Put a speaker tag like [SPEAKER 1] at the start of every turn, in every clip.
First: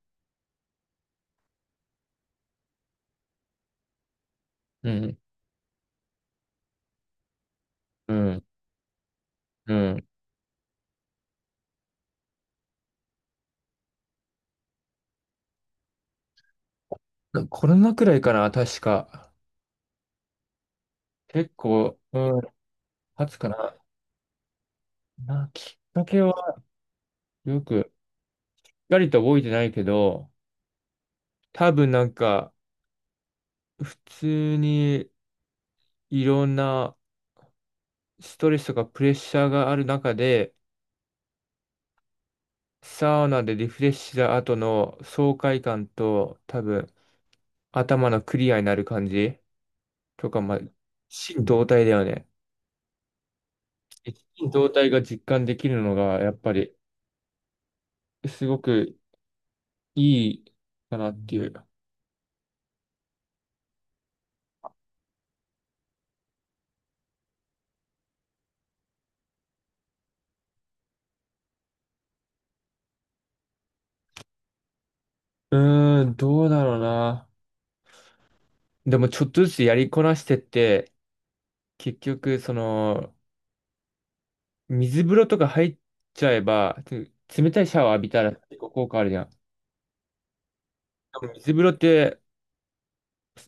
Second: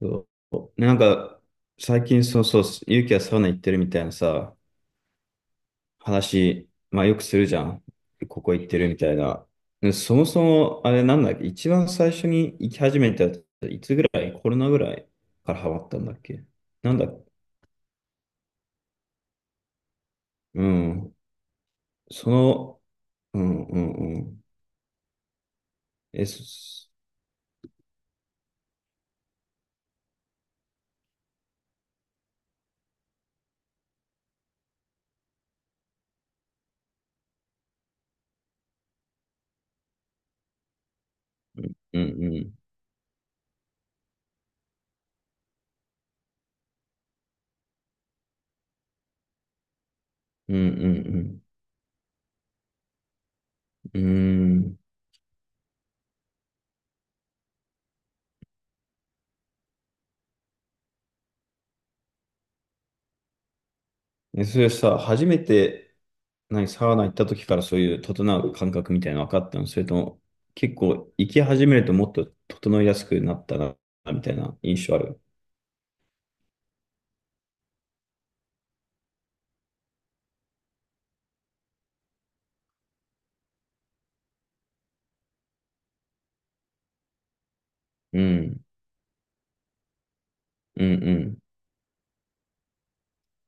[SPEAKER 1] そう、なんか最近、そうそう、ゆうきはサウナ行ってるみたいなさ、
[SPEAKER 2] うん、
[SPEAKER 1] 話、まあよくするじゃん。
[SPEAKER 2] う
[SPEAKER 1] こ
[SPEAKER 2] ん、
[SPEAKER 1] こ行ってるみたいな。
[SPEAKER 2] う
[SPEAKER 1] で、
[SPEAKER 2] ん。
[SPEAKER 1] そもそもあれなんだっけ、一番最初に行き始めたやつ、いつぐらい、コロナぐらいからハマったんだっけ。なんだ、
[SPEAKER 2] コロナくらいかな、確か。
[SPEAKER 1] うん、
[SPEAKER 2] 結構、う
[SPEAKER 1] そ
[SPEAKER 2] ん、
[SPEAKER 1] の、
[SPEAKER 2] 経つ
[SPEAKER 1] う
[SPEAKER 2] か
[SPEAKER 1] ん
[SPEAKER 2] な。
[SPEAKER 1] うんうん。
[SPEAKER 2] きっかけ
[SPEAKER 1] え、そ
[SPEAKER 2] はよく、しっかりと覚えてないけど、多分なんか、普通にいろんなストレスとかプレッシャーがある中で、
[SPEAKER 1] うんうん、
[SPEAKER 2] サウナでリフレッシュした後の爽快感と、多分、頭のクリアになる感じとか、
[SPEAKER 1] う
[SPEAKER 2] ま
[SPEAKER 1] ん
[SPEAKER 2] あ、
[SPEAKER 1] う
[SPEAKER 2] 心
[SPEAKER 1] ん
[SPEAKER 2] 動体だよね。
[SPEAKER 1] う
[SPEAKER 2] 一心
[SPEAKER 1] ん。
[SPEAKER 2] 同体が実感できるのが、やっぱり、すごくいいかなっていう。
[SPEAKER 1] え、それさ、初めて、何、サウナ行った時からそういう整う感覚みたいなの分かったの、それとも、結構行き始めるともっと整いやすくなったな、みたいな印象ある。
[SPEAKER 2] うーん、どうだろうな。でも、ちょっとずつやりこなしてって、結局、その、水風呂とか入っちゃえば、冷たいシャワー浴び
[SPEAKER 1] う
[SPEAKER 2] たら結
[SPEAKER 1] ん、
[SPEAKER 2] 構効果あるじゃん。
[SPEAKER 1] うん、う
[SPEAKER 2] でも
[SPEAKER 1] ん、
[SPEAKER 2] 水風呂って、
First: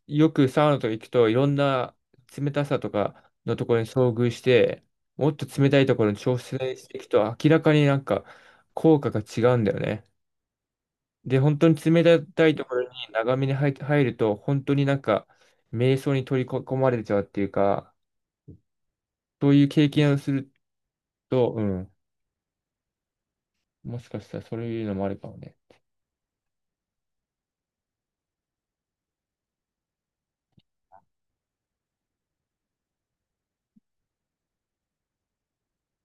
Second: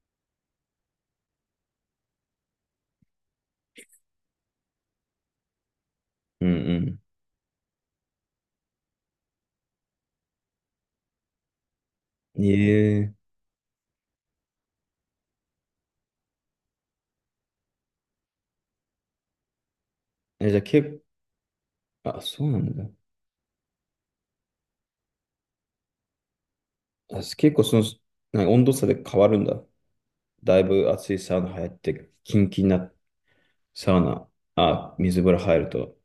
[SPEAKER 2] よくサウナとか行くといろんな冷たさとかのところに遭遇して、もっと冷たいところに調
[SPEAKER 1] う
[SPEAKER 2] 整して
[SPEAKER 1] ん、
[SPEAKER 2] いくと明らかになんか効果が違うんだよね。で、本当に冷
[SPEAKER 1] う
[SPEAKER 2] たいところに
[SPEAKER 1] ん。ええ
[SPEAKER 2] 長めに入ると、本当になんか、瞑想に取り込まれちゃうっていうか、そういう経験をする
[SPEAKER 1] え、じゃあ結
[SPEAKER 2] と、うん、
[SPEAKER 1] 構、あ、そうなんだ。
[SPEAKER 2] もしかしたらそういうのもあるかもね。
[SPEAKER 1] あ、結構何、温度差で変わるんだ。だいぶ暑いサウナ入って、キンキンなサウナ、あ、水風呂入ると。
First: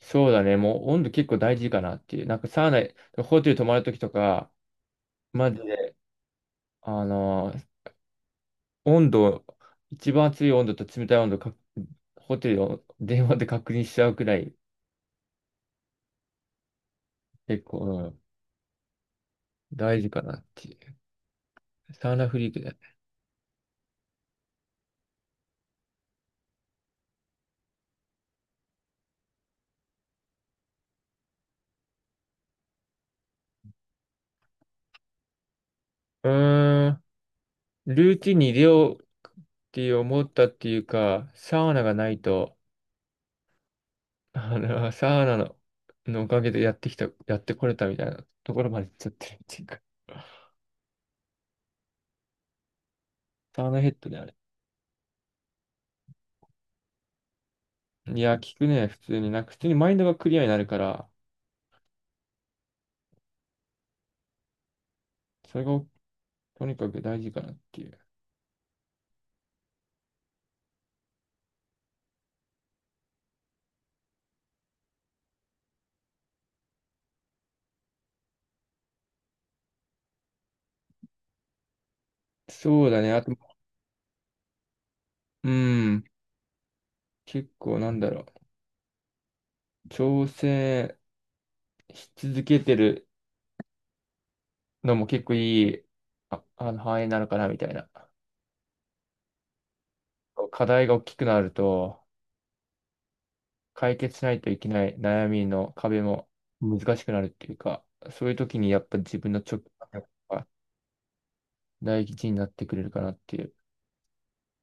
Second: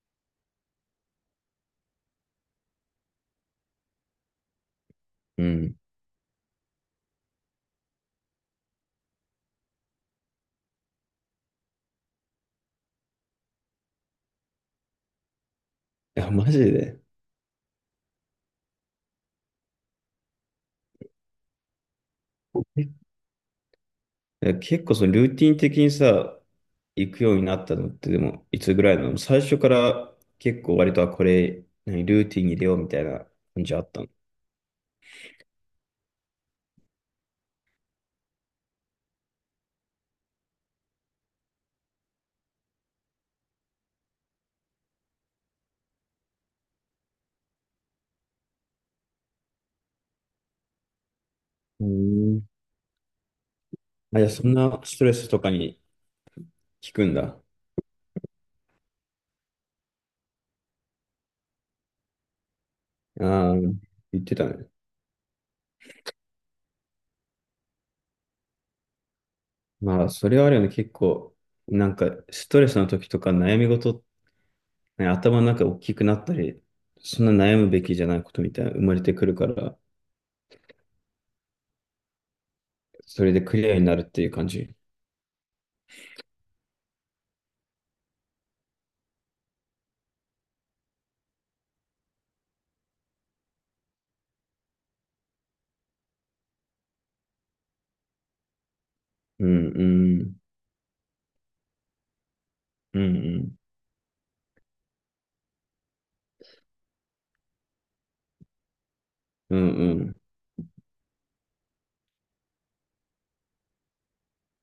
[SPEAKER 2] そうだね、もう温度結構大事かなっていう。なんかサウナ、ホテル泊まるときとか、
[SPEAKER 1] う
[SPEAKER 2] マジ
[SPEAKER 1] ん。
[SPEAKER 2] で、あのー温度、一番熱い温度と冷たい温度か、ホテルを電話で確認しちゃうくらい、
[SPEAKER 1] あ、マジで。
[SPEAKER 2] 結構、うん、大事かなっていう。サウナフリークだね。
[SPEAKER 1] え、結構そのルーティン的にさ、行くようになったのってでも、いつぐらいなの。最初から結構割とは、これ何、ルーティンに入れようみたいな感じあったの。
[SPEAKER 2] うーん。ルーティンに入れようって思ったっていうか、サウナがないと、サウナの、のおかげでやってこれたみたいなところまで行っちゃってるっていうか、
[SPEAKER 1] うん。
[SPEAKER 2] サウナヘッドで
[SPEAKER 1] あ、い
[SPEAKER 2] あ
[SPEAKER 1] や、
[SPEAKER 2] れ。
[SPEAKER 1] そんなストレスとかに効くんだ。
[SPEAKER 2] いや、聞くね、普通に。なんか、普通にマインドがクリアになるから、
[SPEAKER 1] ああ、言ってたね。
[SPEAKER 2] それがとにかく大事かなっていう。
[SPEAKER 1] まあ、それはあるよね。結構、なんか、ストレスの時とか悩み事、ね、頭の中大きくなったり、そんな悩むべきじゃないことみたいな生まれてくるから、
[SPEAKER 2] そうだね、あ
[SPEAKER 1] それ
[SPEAKER 2] と、
[SPEAKER 1] でクリアになるっていう感じ。
[SPEAKER 2] うん、結構なんだろう、挑戦し続けてるのも結構いい、範囲なのかなみたいな。
[SPEAKER 1] うん、うん、
[SPEAKER 2] 課題が大きくなると、
[SPEAKER 1] うん、うん。
[SPEAKER 2] 解決しないといけない悩みの壁も難しくなるっていうか、そういう時にやっぱ自分の
[SPEAKER 1] う
[SPEAKER 2] 直
[SPEAKER 1] んう
[SPEAKER 2] 感
[SPEAKER 1] ん。
[SPEAKER 2] が大事になってくれるかなっていう。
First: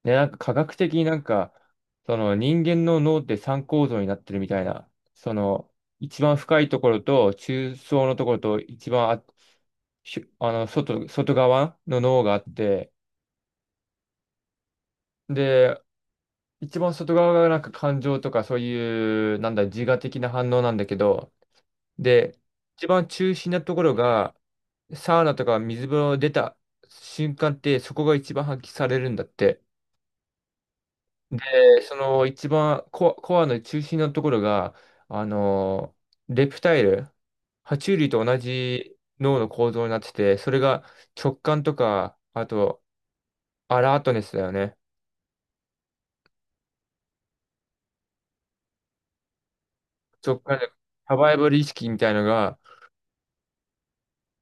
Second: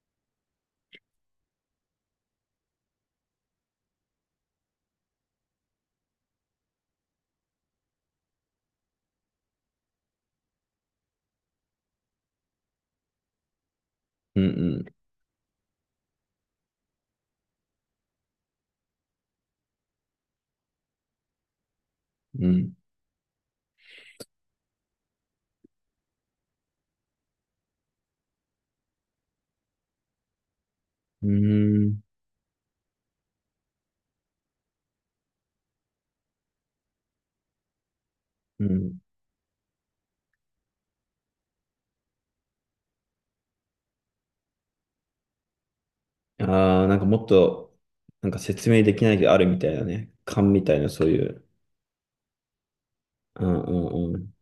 [SPEAKER 2] ね、なんか科学的になんか、その人間の脳って三構造になってるみたいな、その一番深いところと中層のところと一番あ、しあの外、外側の脳があって、
[SPEAKER 1] うん
[SPEAKER 2] で、一番外側がなんか感情とかそういう、なんだ、自我的な反応なんだけど、で、
[SPEAKER 1] うん。うん。
[SPEAKER 2] 一番中心なところが、サウナとか水風呂出た瞬間ってそこが一番発揮されるんだって。
[SPEAKER 1] う
[SPEAKER 2] で
[SPEAKER 1] ー
[SPEAKER 2] そ
[SPEAKER 1] ん。
[SPEAKER 2] の一番コアの中心のところが、あのレプタイル、爬虫類と同
[SPEAKER 1] う
[SPEAKER 2] じ
[SPEAKER 1] ん。
[SPEAKER 2] 脳の構造になってて、それが直感とか、あとアラートネスだよね。
[SPEAKER 1] ああ、なんかもっと、なんか説明できないけどあるみたいなね。
[SPEAKER 2] 直
[SPEAKER 1] 勘
[SPEAKER 2] 感
[SPEAKER 1] み
[SPEAKER 2] で
[SPEAKER 1] たいな、そう
[SPEAKER 2] サ
[SPEAKER 1] い
[SPEAKER 2] バイ
[SPEAKER 1] う。
[SPEAKER 2] バル意識みたいのが
[SPEAKER 1] うんうんうん。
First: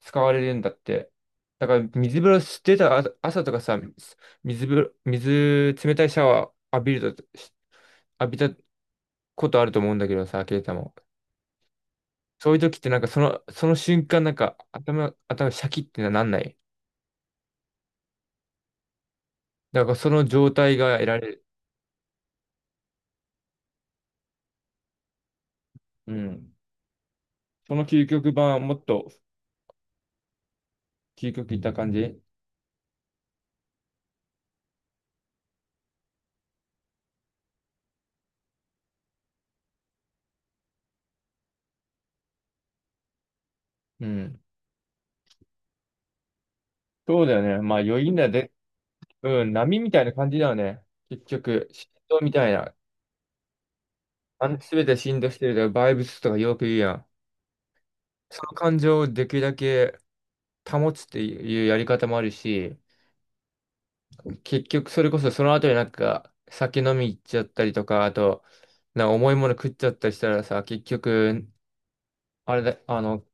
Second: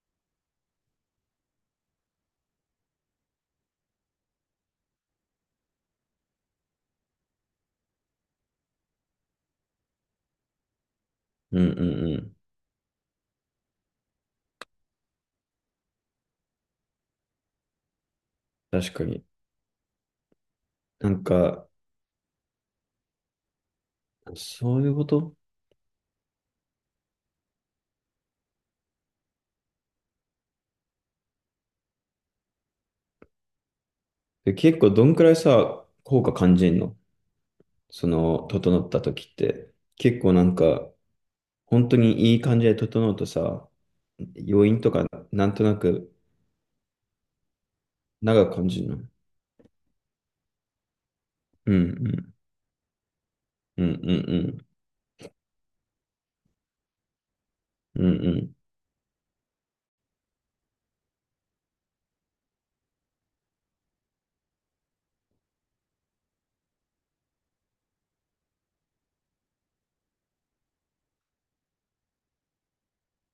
[SPEAKER 2] 使われるんだって。だから水風呂出た朝とかさ、水風呂、水冷たいシャワー浴びたことあると思うんだけどさ、ケイタも。
[SPEAKER 1] うんうんうん。
[SPEAKER 2] そういう時ってなんかその瞬間なんか頭シャキってなんない。
[SPEAKER 1] 確かに。
[SPEAKER 2] だからその状態が得
[SPEAKER 1] な
[SPEAKER 2] ら
[SPEAKER 1] ん
[SPEAKER 2] れる。
[SPEAKER 1] か、そういうこと
[SPEAKER 2] うん。その究極版はもっと究極いった感じ。
[SPEAKER 1] で。結構どんくらいさ、効果感じんの、その整った時って。結構なんか、本当にいい感じで整うとさ、
[SPEAKER 2] うん。
[SPEAKER 1] 余韻とかなんとなく
[SPEAKER 2] そうだよね。まあ余韻だ
[SPEAKER 1] 長
[SPEAKER 2] で、
[SPEAKER 1] く感じるの。
[SPEAKER 2] うん、波みたいな感じだよね。結局、
[SPEAKER 1] うんう
[SPEAKER 2] 振動み
[SPEAKER 1] ん。
[SPEAKER 2] たいな。
[SPEAKER 1] うんうんうん。
[SPEAKER 2] すべて振動してるとか、バイブスとかよく言うやん。
[SPEAKER 1] うんう
[SPEAKER 2] その
[SPEAKER 1] ん。
[SPEAKER 2] 感情をできるだけ保つっていうやり方もあるし、結局それこそその後になんか酒飲み行っちゃったりとか、あと、なんか重いもの食っちゃったりしたらさ、結局、あれだ、あの、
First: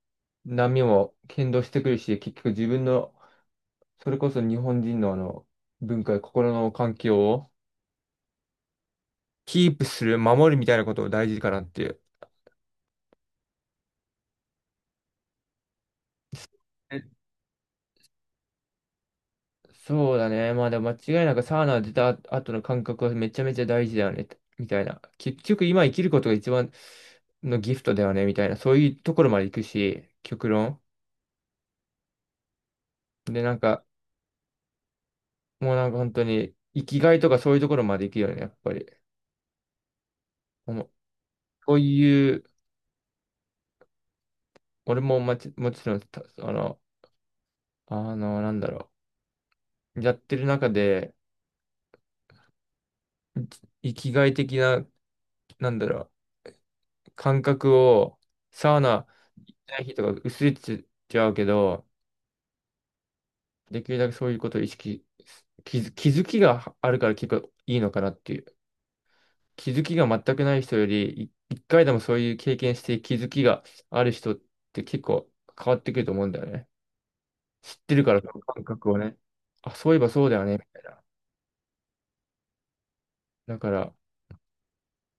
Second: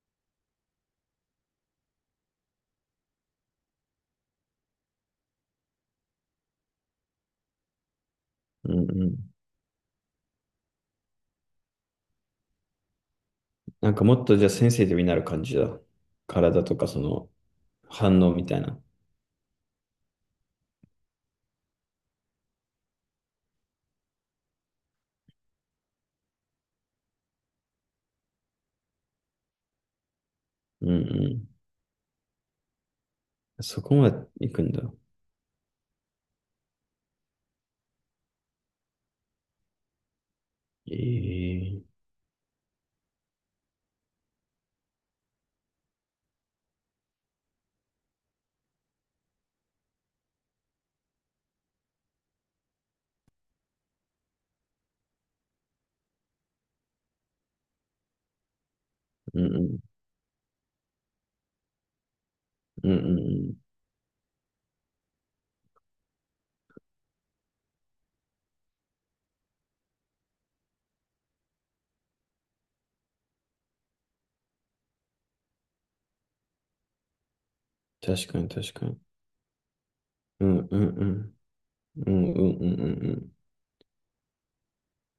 [SPEAKER 2] 波も剣道してくるし、結局自分の、それこそ日本人の文化や心の環境を
[SPEAKER 1] うんうん。
[SPEAKER 2] キープする、守るみたいなことを大事かなっていう。
[SPEAKER 1] なんかもっとじゃあセンシティブになる感じだ。体とかそ
[SPEAKER 2] え
[SPEAKER 1] の反応みたいな。
[SPEAKER 2] そうだね。まあでも間違いなくサウナ出た後の感覚はめちゃめちゃ大事だよね。みたいな。結局今生きることが一番のギフトだよね。みたいな。そういうところまで行くし、極論。
[SPEAKER 1] うんうん。
[SPEAKER 2] で、なん
[SPEAKER 1] そ
[SPEAKER 2] か、
[SPEAKER 1] こまで行くんだ。
[SPEAKER 2] もうなんか本当に、生きがいとかそういうところまで行くよね、やっぱり。もう
[SPEAKER 1] え
[SPEAKER 2] そう
[SPEAKER 1] え、
[SPEAKER 2] いう、俺ももちろん、たあの、あの、なんだろう、やってる中で、生きがい的な、なんだろう、感覚を、サウナ
[SPEAKER 1] う
[SPEAKER 2] 行
[SPEAKER 1] ん
[SPEAKER 2] っ
[SPEAKER 1] う
[SPEAKER 2] た
[SPEAKER 1] ん。
[SPEAKER 2] 日とか薄れちゃうけど、
[SPEAKER 1] うんうんうん。
[SPEAKER 2] できるだけそういうことを意識、気づきがあるから結構いいのかなっていう。気づきが全くない人より、一回でもそういう経験して気づきがある人って結構変わってくると思うんだよね。知ってるから、そ
[SPEAKER 1] 確か
[SPEAKER 2] の
[SPEAKER 1] に
[SPEAKER 2] 感
[SPEAKER 1] 確か
[SPEAKER 2] 覚を
[SPEAKER 1] に。
[SPEAKER 2] ね。あ、そういえばそうだよ
[SPEAKER 1] う
[SPEAKER 2] ね、み
[SPEAKER 1] んう
[SPEAKER 2] たい
[SPEAKER 1] ん
[SPEAKER 2] な。
[SPEAKER 1] うん。うんうんうんうんう
[SPEAKER 2] だから、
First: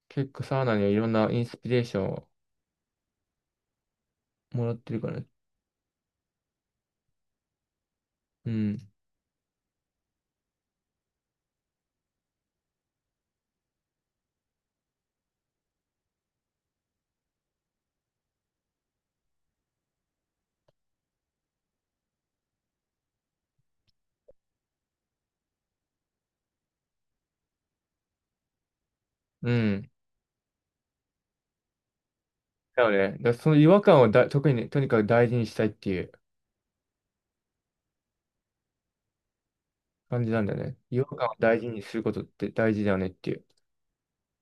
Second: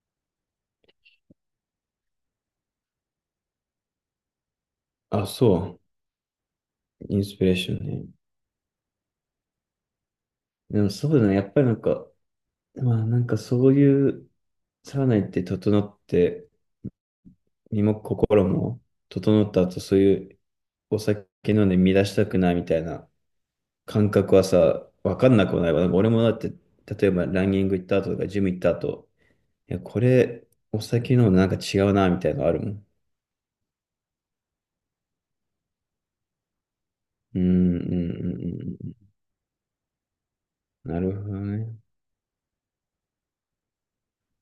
[SPEAKER 2] 結構サウナにはいろんなインスピレーションをもらってるか
[SPEAKER 1] ん。
[SPEAKER 2] らね。
[SPEAKER 1] あ、そう。インスピレーションね。
[SPEAKER 2] うん。
[SPEAKER 1] でもそうだね。やっぱりなんか、まあなんかそういうサウナ行って整って、身も心も整った後、そういうお酒飲んで乱したくないみたいな感覚はさ、わかんなくもないわ。なんか俺もだって、例えばランニング行った後とか、ジム行った後、
[SPEAKER 2] う
[SPEAKER 1] いや、
[SPEAKER 2] ん。
[SPEAKER 1] これお酒飲むのなんか違うな、みたいなのあるも
[SPEAKER 2] だ
[SPEAKER 1] ん。
[SPEAKER 2] よね。だからその違和感をだ、特にね、とにかく大事にしたいっていう
[SPEAKER 1] うん、うん、うん、うん。うん、
[SPEAKER 2] 感じなんだよね。違
[SPEAKER 1] な
[SPEAKER 2] 和
[SPEAKER 1] る
[SPEAKER 2] 感
[SPEAKER 1] ほ
[SPEAKER 2] を
[SPEAKER 1] ど
[SPEAKER 2] 大事
[SPEAKER 1] ね。
[SPEAKER 2] にすることって大事だよねっていう。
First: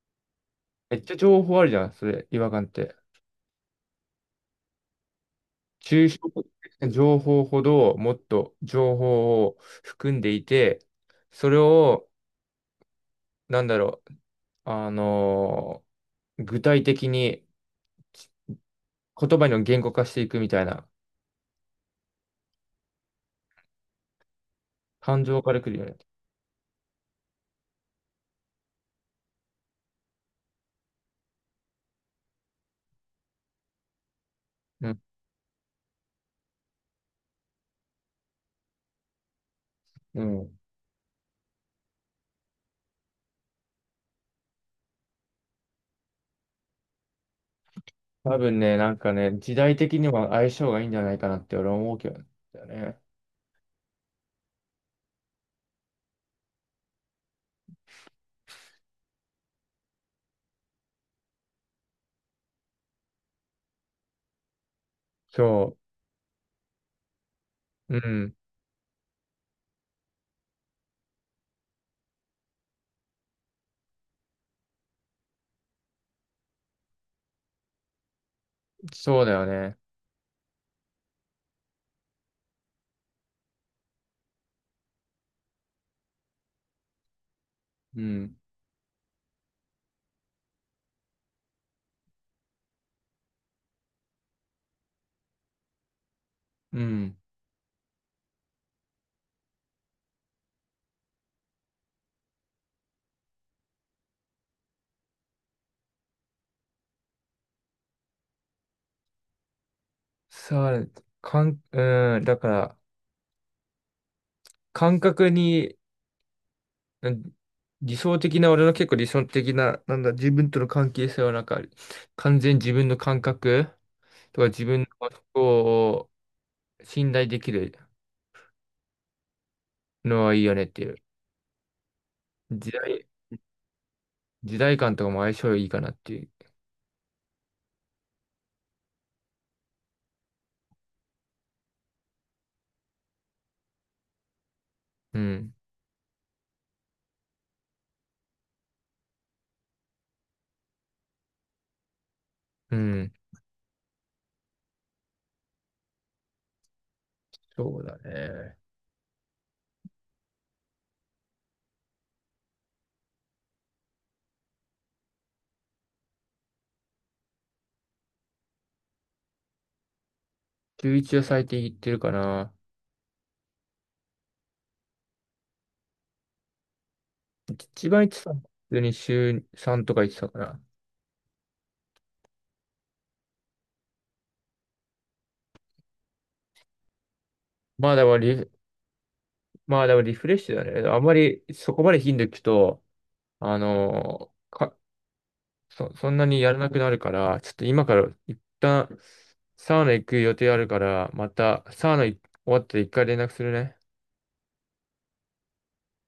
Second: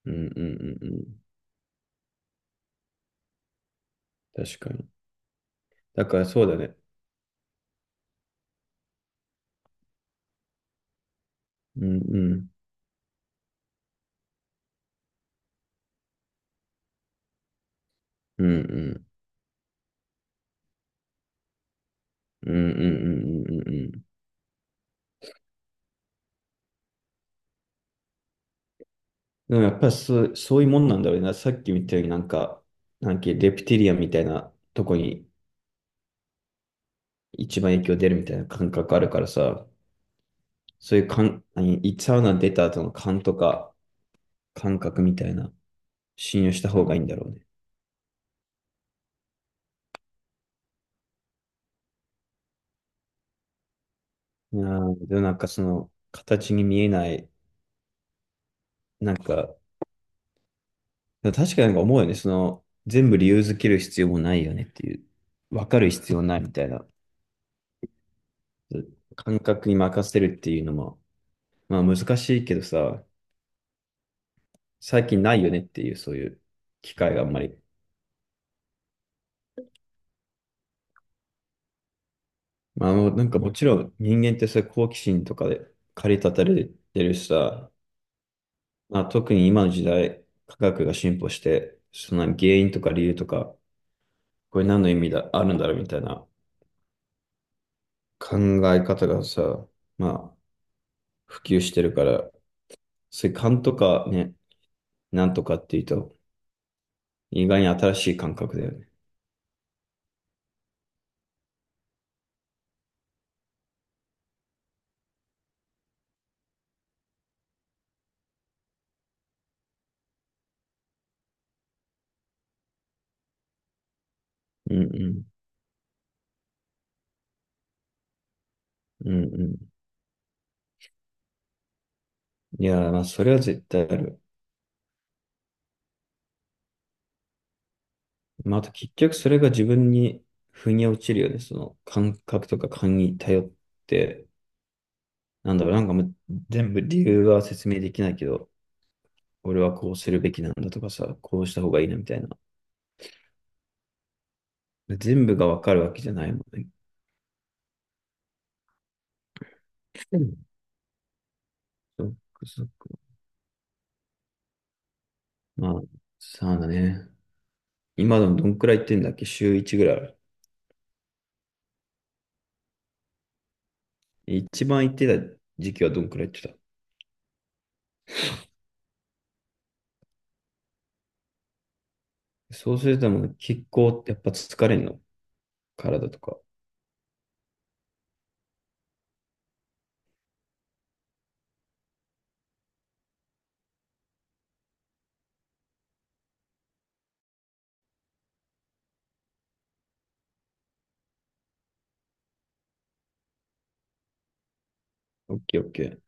[SPEAKER 1] うん、うん、うん、う
[SPEAKER 2] めっちゃ
[SPEAKER 1] ん。
[SPEAKER 2] 情報あるじゃん、それ、違和感って。
[SPEAKER 1] 確かに。だ
[SPEAKER 2] 抽
[SPEAKER 1] か
[SPEAKER 2] 象
[SPEAKER 1] らそうだね。
[SPEAKER 2] 的な情報ほどもっと情報を含んでいて、それ
[SPEAKER 1] うん、
[SPEAKER 2] を、
[SPEAKER 1] うん、
[SPEAKER 2] なんだろう、あの具体的に
[SPEAKER 1] うん、うん、
[SPEAKER 2] 言葉の言語化していくみたいな、
[SPEAKER 1] うん、うん、うん、うん。うん。
[SPEAKER 2] 感情からくるよね。
[SPEAKER 1] でもやっぱりそう、そういうもんなんだろうな。さっき見たようになんか、なんかレプティリアンみたいなと
[SPEAKER 2] う
[SPEAKER 1] こ
[SPEAKER 2] ん。
[SPEAKER 1] に一番影響出るみたいな感覚あるからさ。
[SPEAKER 2] うん。
[SPEAKER 1] そういう感、何、サウナ出た後の感とか感覚みたいな、信用した方がいいんだろうね。
[SPEAKER 2] 多分ね、なんかね、時代的には相性がいいんじゃないかなって俺は思うけどね。
[SPEAKER 1] いやー、でもなんか形に見えない、なんか、でも確かになんか思うよね。その、全部理由づける必要もないよねっていう、わ
[SPEAKER 2] そ
[SPEAKER 1] かる必要ないみたいな、
[SPEAKER 2] う。うん。
[SPEAKER 1] 感覚に任せるっていうのも、まあ難しいけどさ、最近ないよねっていう、そういう機会があんまり。
[SPEAKER 2] そうだよね。
[SPEAKER 1] まあ、なんかもちろん人間ってそういう好奇心とかで駆り立たれてるしさ、
[SPEAKER 2] うん。
[SPEAKER 1] まあ、特に今の時代、科学が進歩して、その原因とか理由とか、これ何の意味だ、あるんだろうみたいな
[SPEAKER 2] うん。
[SPEAKER 1] 考え方がさ、まあ、普及してるから、そういう勘とかね、なんとかっていうと、意外に新しい感覚だよね。
[SPEAKER 2] さう、かん、うん。だから、感覚になん理想的な、俺の結構理想的な、なんだ、自分との関係性はなんか、完全に自分の感覚とか自
[SPEAKER 1] うん
[SPEAKER 2] 分の
[SPEAKER 1] う
[SPEAKER 2] こ
[SPEAKER 1] ん。
[SPEAKER 2] とを信頼できる
[SPEAKER 1] うんう
[SPEAKER 2] のはいいよねっていう。
[SPEAKER 1] ん。い
[SPEAKER 2] 時
[SPEAKER 1] やー、まあ、
[SPEAKER 2] 代、
[SPEAKER 1] それは絶対ある。
[SPEAKER 2] 時代感とかも相性いいかなっていう。
[SPEAKER 1] まあ、あと結局それが自分に腑に落ちるよね。その感覚とか勘に頼って、
[SPEAKER 2] うん。
[SPEAKER 1] なんだろう、なんかもう全部理由は説明できないけど、俺はこうするべきなんだとかさ、こうした方がいいな、みたいな。
[SPEAKER 2] うん。
[SPEAKER 1] 全部がわかるわけじゃないもんね。
[SPEAKER 2] そうだね。
[SPEAKER 1] うん、そっかそっか。まあ、さあだね。今でもどんくらい行ってんだっけ、週1ぐらいある。
[SPEAKER 2] 週一は最低言ってるかな。
[SPEAKER 1] 一番行ってた時期はどんくらい行って
[SPEAKER 2] 一番言ってたのは普通に週3とか言ってたから。
[SPEAKER 1] た。そうするともう結構やっぱ疲れんの、体とか。
[SPEAKER 2] まあでもリフ、まあでもリフレッシュだね。あんまりそこまで頻度聞くと、あのーかそ、そんなにやらなくなるから、ちょっと今から一旦サウナ行く予定あるから、またサウナ終わったら一回連絡するね。
[SPEAKER 1] オッケーオッケー。